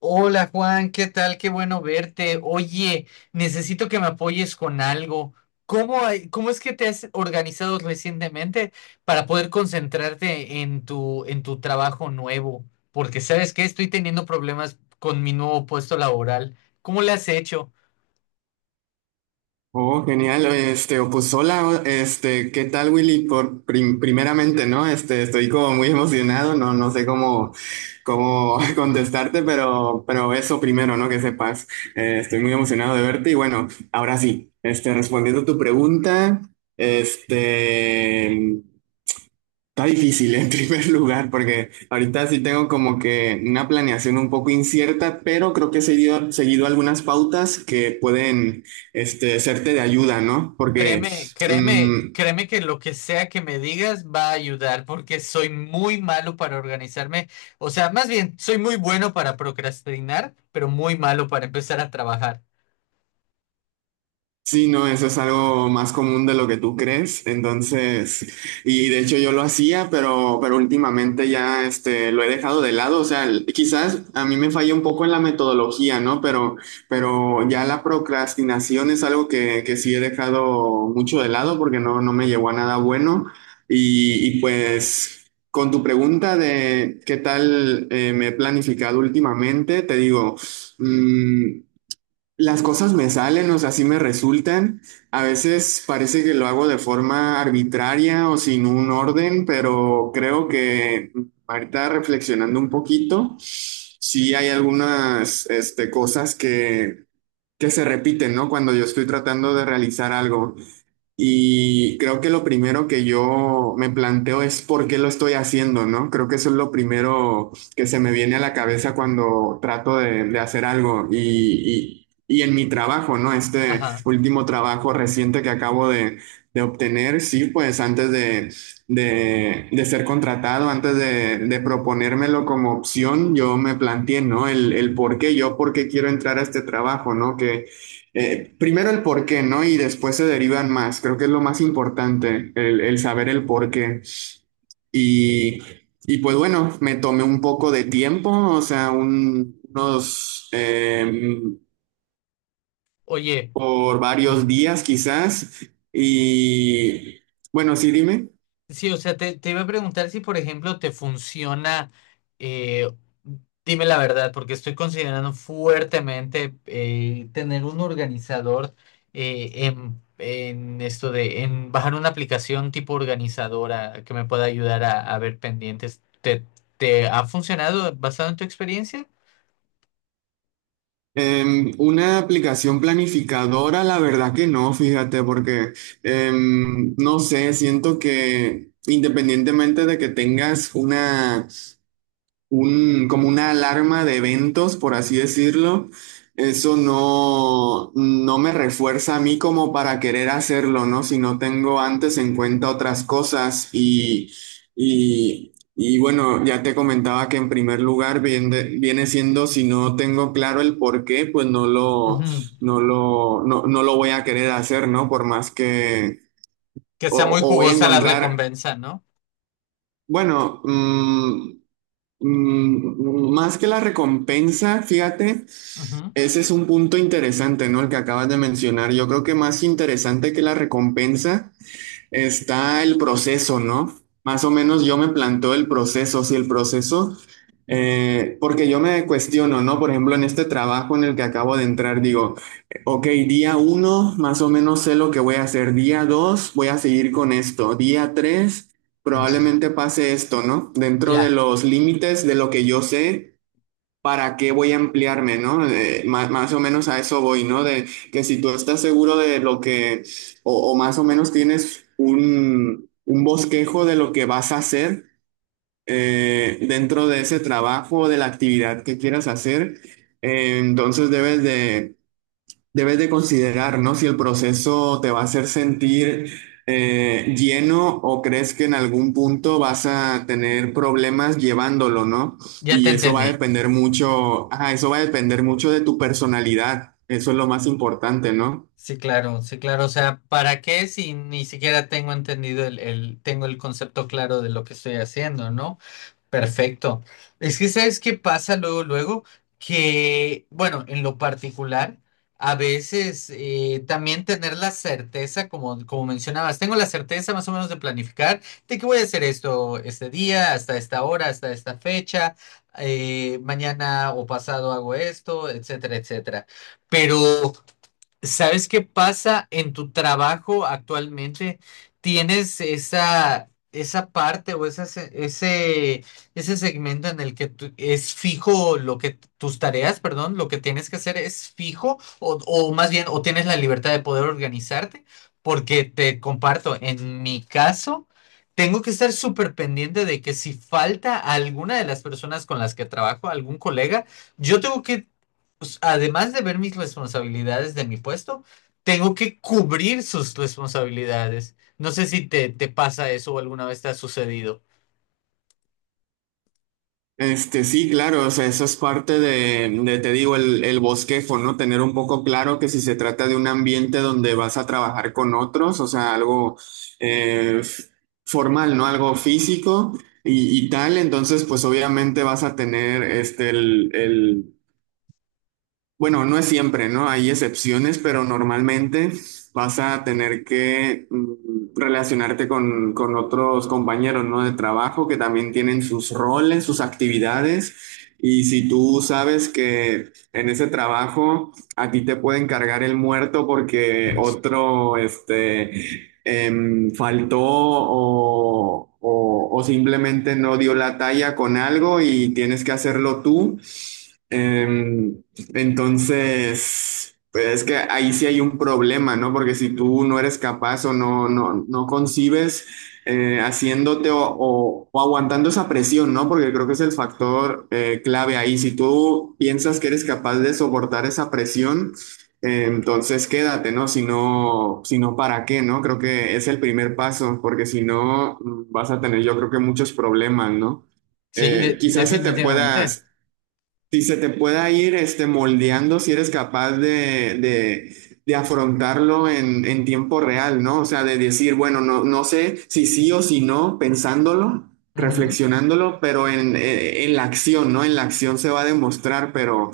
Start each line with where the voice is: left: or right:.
left: Hola Juan, ¿qué tal? Qué bueno verte. Oye, necesito que me apoyes con algo. ¿Cómo, cómo es que te has organizado recientemente para poder concentrarte en tu trabajo nuevo? Porque sabes que estoy teniendo problemas con mi nuevo puesto laboral. ¿Cómo le has hecho?
right: Oh, genial. Oye, este, o pues hola, ¿qué tal, Willy? Por primeramente, ¿no? Estoy como muy emocionado, no, no sé cómo contestarte, pero eso primero, ¿no? Que sepas. Estoy muy emocionado de verte. Y bueno, ahora sí, respondiendo a tu pregunta, este, está difícil en primer lugar porque ahorita sí tengo como que una planeación un poco incierta, pero creo que he seguido algunas pautas que pueden serte de ayuda, ¿no? Porque
left: Créeme,
right: mm,
left: créeme, créeme que lo que sea que me digas va a ayudar porque soy muy malo para organizarme. O sea, más bien, soy muy bueno para procrastinar, pero muy malo para empezar a trabajar.
right: Sí, no, eso es algo más común de lo que tú crees. Entonces, y de hecho yo lo hacía, pero últimamente ya lo he dejado de lado. O sea, quizás a mí me falla un poco en la metodología, ¿no? Pero ya la procrastinación es algo que sí he dejado mucho de lado porque no, no me llevó a nada bueno. Y pues, con tu pregunta de qué tal me he planificado últimamente, te digo, mm, las cosas me salen, o sea, así me resultan. A veces parece que lo hago de forma arbitraria o sin un orden, pero creo que ahorita, reflexionando un poquito, sí hay algunas cosas que se repiten, ¿no?, cuando yo estoy tratando de realizar algo. Y creo que lo primero que yo me planteo es por qué lo estoy haciendo, ¿no? Creo que eso es lo primero que se me viene a la cabeza cuando trato de hacer algo. Y en mi trabajo, ¿no? Este
left: Ajá.
right: último trabajo reciente que acabo de obtener. Sí, pues antes de ser contratado, antes de proponérmelo como opción, yo me planteé, ¿no?, el por qué. Yo por qué quiero entrar a este trabajo, ¿no? Que, primero el por qué, ¿no? Y después se derivan más. Creo que es lo más importante, el saber el por qué. Y, y pues bueno, me tomé un poco de tiempo, o sea, unos,
left: Oye,
right: por
left: mm,
right: varios días quizás. Y bueno, sí, dime.
left: sí, o sea, te iba a preguntar si, por ejemplo, te funciona, eh, dime la verdad, porque estoy considerando fuertemente tener un organizador en esto de, en bajar una aplicación tipo organizadora que me pueda ayudar a ver pendientes. ¿Te, te ha funcionado basado en tu experiencia?
right: Una aplicación planificadora, la verdad que no, fíjate, porque no sé, siento que, independientemente de que tengas como una alarma de eventos, por así decirlo, eso no, no me refuerza a mí como para querer hacerlo, ¿no?, si no tengo antes en cuenta otras cosas. Y bueno, ya te comentaba que, en primer lugar, viene siendo si no tengo claro el por qué, pues no lo,
left: Ujú.
right: no lo, no, no lo voy a querer hacer, ¿no? Por más que,
left: Que sea
right: o,
left: muy
right: o voy a
left: jugosa la
right: encontrar,
left: recompensa, ¿no?
right: bueno. Más que la recompensa, fíjate,
left: Ujú.
right: ese es un punto interesante, ¿no? El que acabas de mencionar. Yo creo que, más interesante que la recompensa, está el proceso, ¿no? Más o menos yo me planteo el proceso. Si el proceso, porque yo me cuestiono, ¿no? Por ejemplo, en este trabajo en el que acabo de entrar, digo, ok, día uno, más o menos sé lo que voy a hacer; día dos, voy a seguir con esto; día tres, probablemente pase esto, ¿no? Dentro de
left: Ya,
right: los límites de lo que yo sé. ¿Para qué voy a ampliarme, no? Más, o menos, a eso voy, ¿no? De que si tú estás seguro de lo que, o más o menos tienes un bosquejo de lo que vas a hacer dentro de ese trabajo o de la actividad que quieras hacer, entonces debes de debes de considerar, ¿no? Si el proceso te va a hacer sentir lleno o crees que en algún punto vas a tener problemas llevándolo, ¿no?
left: ya te
right: Y eso va a
left: entendí.
right: depender mucho, ajá, eso va a depender mucho de tu personalidad. Eso es lo más importante, ¿no?
left: Sí, claro, sí, claro. O sea, ¿para qué si ni siquiera tengo entendido el, tengo el concepto claro de lo que estoy haciendo, ¿no? Perfecto. Es que, ¿sabes qué pasa luego, luego? Que, bueno, en lo particular, a veces también tener la certeza, como, como mencionabas, tengo la certeza más o menos de planificar de que voy a hacer esto este día, hasta esta hora, hasta esta fecha, mañana o pasado hago esto, etcétera, etcétera. Pero ¿sabes qué pasa en tu trabajo actualmente? ¿Tienes esa, esa parte o esa ese, ese segmento en el que es fijo lo que tus tareas, perdón, lo que tienes que hacer es fijo o más bien o tienes la libertad de poder organizarte? Porque te comparto, en mi caso, tengo que estar súper pendiente de que si falta alguna de las personas con las que trabajo, algún colega, yo tengo que pues, además de ver mis responsabilidades de mi puesto, tengo que cubrir sus responsabilidades. No sé si te pasa eso o alguna vez te ha sucedido.
right: Este, sí, claro, o sea, eso es parte de, te digo, el bosquejo, ¿no? Tener un poco claro que si se trata de un ambiente donde vas a trabajar con otros, o sea, algo f- formal, ¿no? Algo físico y tal, entonces, pues obviamente vas a tener este, el, bueno, no es siempre, ¿no? Hay excepciones, pero normalmente vas a tener que mm, relacionarte con otros compañeros, ¿no? De trabajo que también tienen sus roles, sus actividades. Y si tú sabes que en ese trabajo a ti te pueden cargar el muerto porque
left: Ujú.
right: otro, este, em, faltó o simplemente no dio la talla con algo y tienes que hacerlo tú. Eh, entonces, pues es que ahí sí hay un problema, ¿no? Porque si tú no eres capaz o no, no, no concibes haciéndote o aguantando esa presión, ¿no? Porque creo que es el factor clave ahí. Si tú piensas que eres capaz de soportar esa presión, entonces quédate, ¿no? Si no, si no, ¿para qué, no? Creo que es el primer paso, porque si no, mm, vas a tener, yo creo que muchos problemas, ¿no?
left: Sí,
right: Quizás se te pueda,
left: definitivamente.
right: si se te pueda ir este, moldeando si eres capaz de afrontarlo en tiempo real, ¿no? O sea, de decir, bueno, no, no sé si sí o si no, pensándolo,
left: Ujú.
right: reflexionándolo, pero en la acción, ¿no? En la acción se va a demostrar,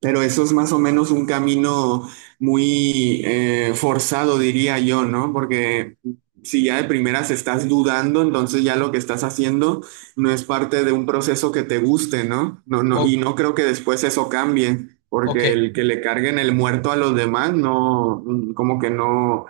right: pero eso es más o menos un camino muy forzado, diría yo, ¿no? Porque si ya de primeras estás dudando, entonces ya lo que estás haciendo no es parte de un proceso que te guste, ¿no? No, no,
left: O,
right: y no creo que después eso cambie,
left: ok.
right: porque el que le carguen el muerto a los demás, no, como que no,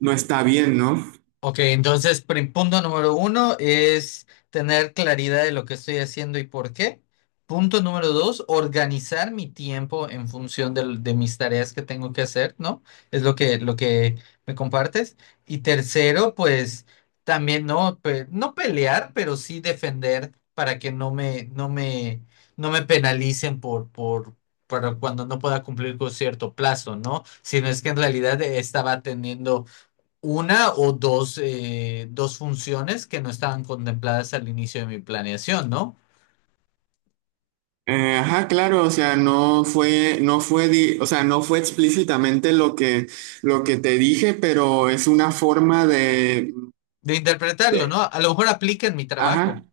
right: no está bien, ¿no?
left: Ok, entonces, punto número uno es tener claridad de lo que estoy haciendo y por qué. Punto número dos, organizar mi tiempo en función de mis tareas que tengo que hacer, ¿no? Es lo que me compartes. Y tercero, pues también no, no pelear, pero sí defender para que no me, no me, no me penalicen por cuando no pueda cumplir con cierto plazo, ¿no? Sino es que en realidad estaba teniendo una o dos, dos funciones que no estaban contempladas al inicio de mi planeación, ¿no?
right: Ajá, claro, o sea, no fue, no fue, di- o sea, no fue explícitamente lo que te dije, pero es una forma
left: De interpretarlo,
right: de,
left: ¿no? A lo mejor aplica en mi trabajo.
right: ajá.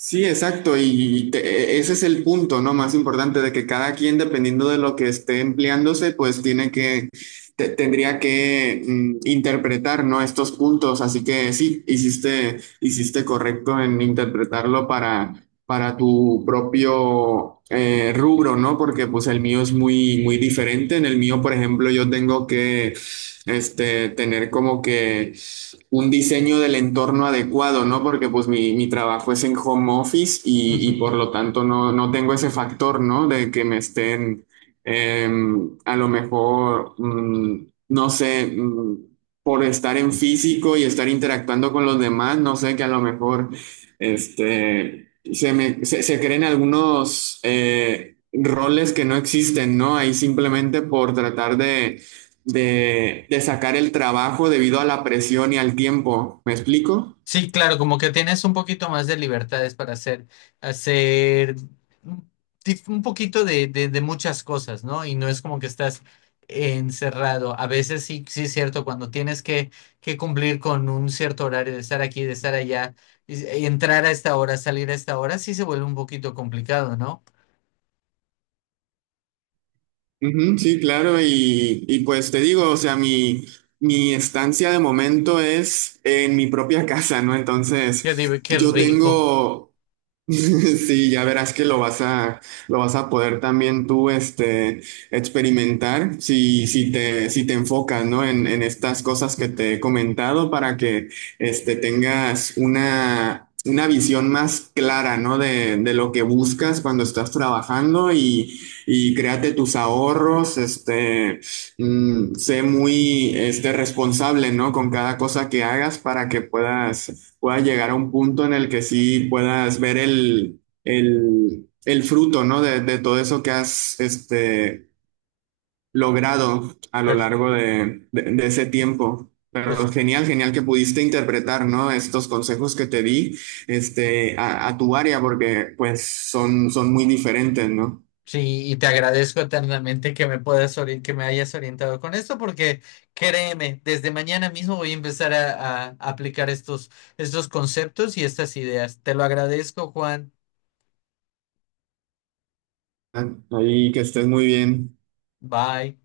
right: Sí, exacto, y te- ese es el punto, ¿no? Más importante de que cada quien, dependiendo de lo que esté empleándose, pues tiene que, te- tendría que mm, interpretar, ¿no? Estos puntos, así que sí, hiciste, hiciste correcto en interpretarlo para tu propio rubro, ¿no? Porque pues el mío es muy, muy diferente. En el mío, por ejemplo, yo tengo que, este, tener como que un diseño del entorno adecuado, ¿no? Porque pues mi trabajo es en home office y por
left: Ujú.
right: lo tanto no, no tengo ese factor, ¿no? De que me estén eh, a lo mejor, mm, no sé, mm, por estar en físico y estar interactuando con los demás, no sé, que a lo mejor este, se, me, se creen algunos roles que no existen, ¿no? Ahí simplemente por tratar de sacar el trabajo debido a la presión y al tiempo. ¿Me explico?
left: Sí, claro, como que tienes un poquito más de libertades para hacer, hacer un un poquito de, de muchas cosas, ¿no? Y no es como que estás encerrado. A veces sí, sí es cierto, cuando tienes que cumplir con un cierto horario de estar aquí, de estar allá, y entrar a esta hora, salir a esta hora, sí se vuelve un poquito complicado, ¿no?
right: Ujú, sí, claro, y pues te digo, o sea, mi estancia de momento es en mi propia casa, ¿no?
left: Yo digo,
right: Entonces,
left: qué
right: yo
left: rico.
right: tengo Sí, ya verás que lo vas a poder también tú, este, experimentar si, si te, si te enfocas, ¿no? En estas cosas que te he comentado para que, este, tengas una visión más clara, ¿no? De lo que buscas cuando estás trabajando y créate tus ahorros, este, mm, sé muy, este, responsable, ¿no? Con cada cosa que hagas para que puedas puedas llegar a un punto en el que sí puedas ver el fruto, ¿no? De todo eso que has este, logrado a lo
left: Pues,
right: largo de ese tiempo.
left: pues
right: Pero genial, genial que pudiste interpretar, ¿no? Estos consejos que te di, este, a tu área, porque pues son, son muy diferentes, ¿no?
left: sí, y te agradezco eternamente que me puedas que me hayas orientado con esto, porque créeme, desde mañana mismo voy a empezar a aplicar estos, estos conceptos y estas ideas. Te lo agradezco, Juan.
right: Ahí que estés muy bien.
left: Bye.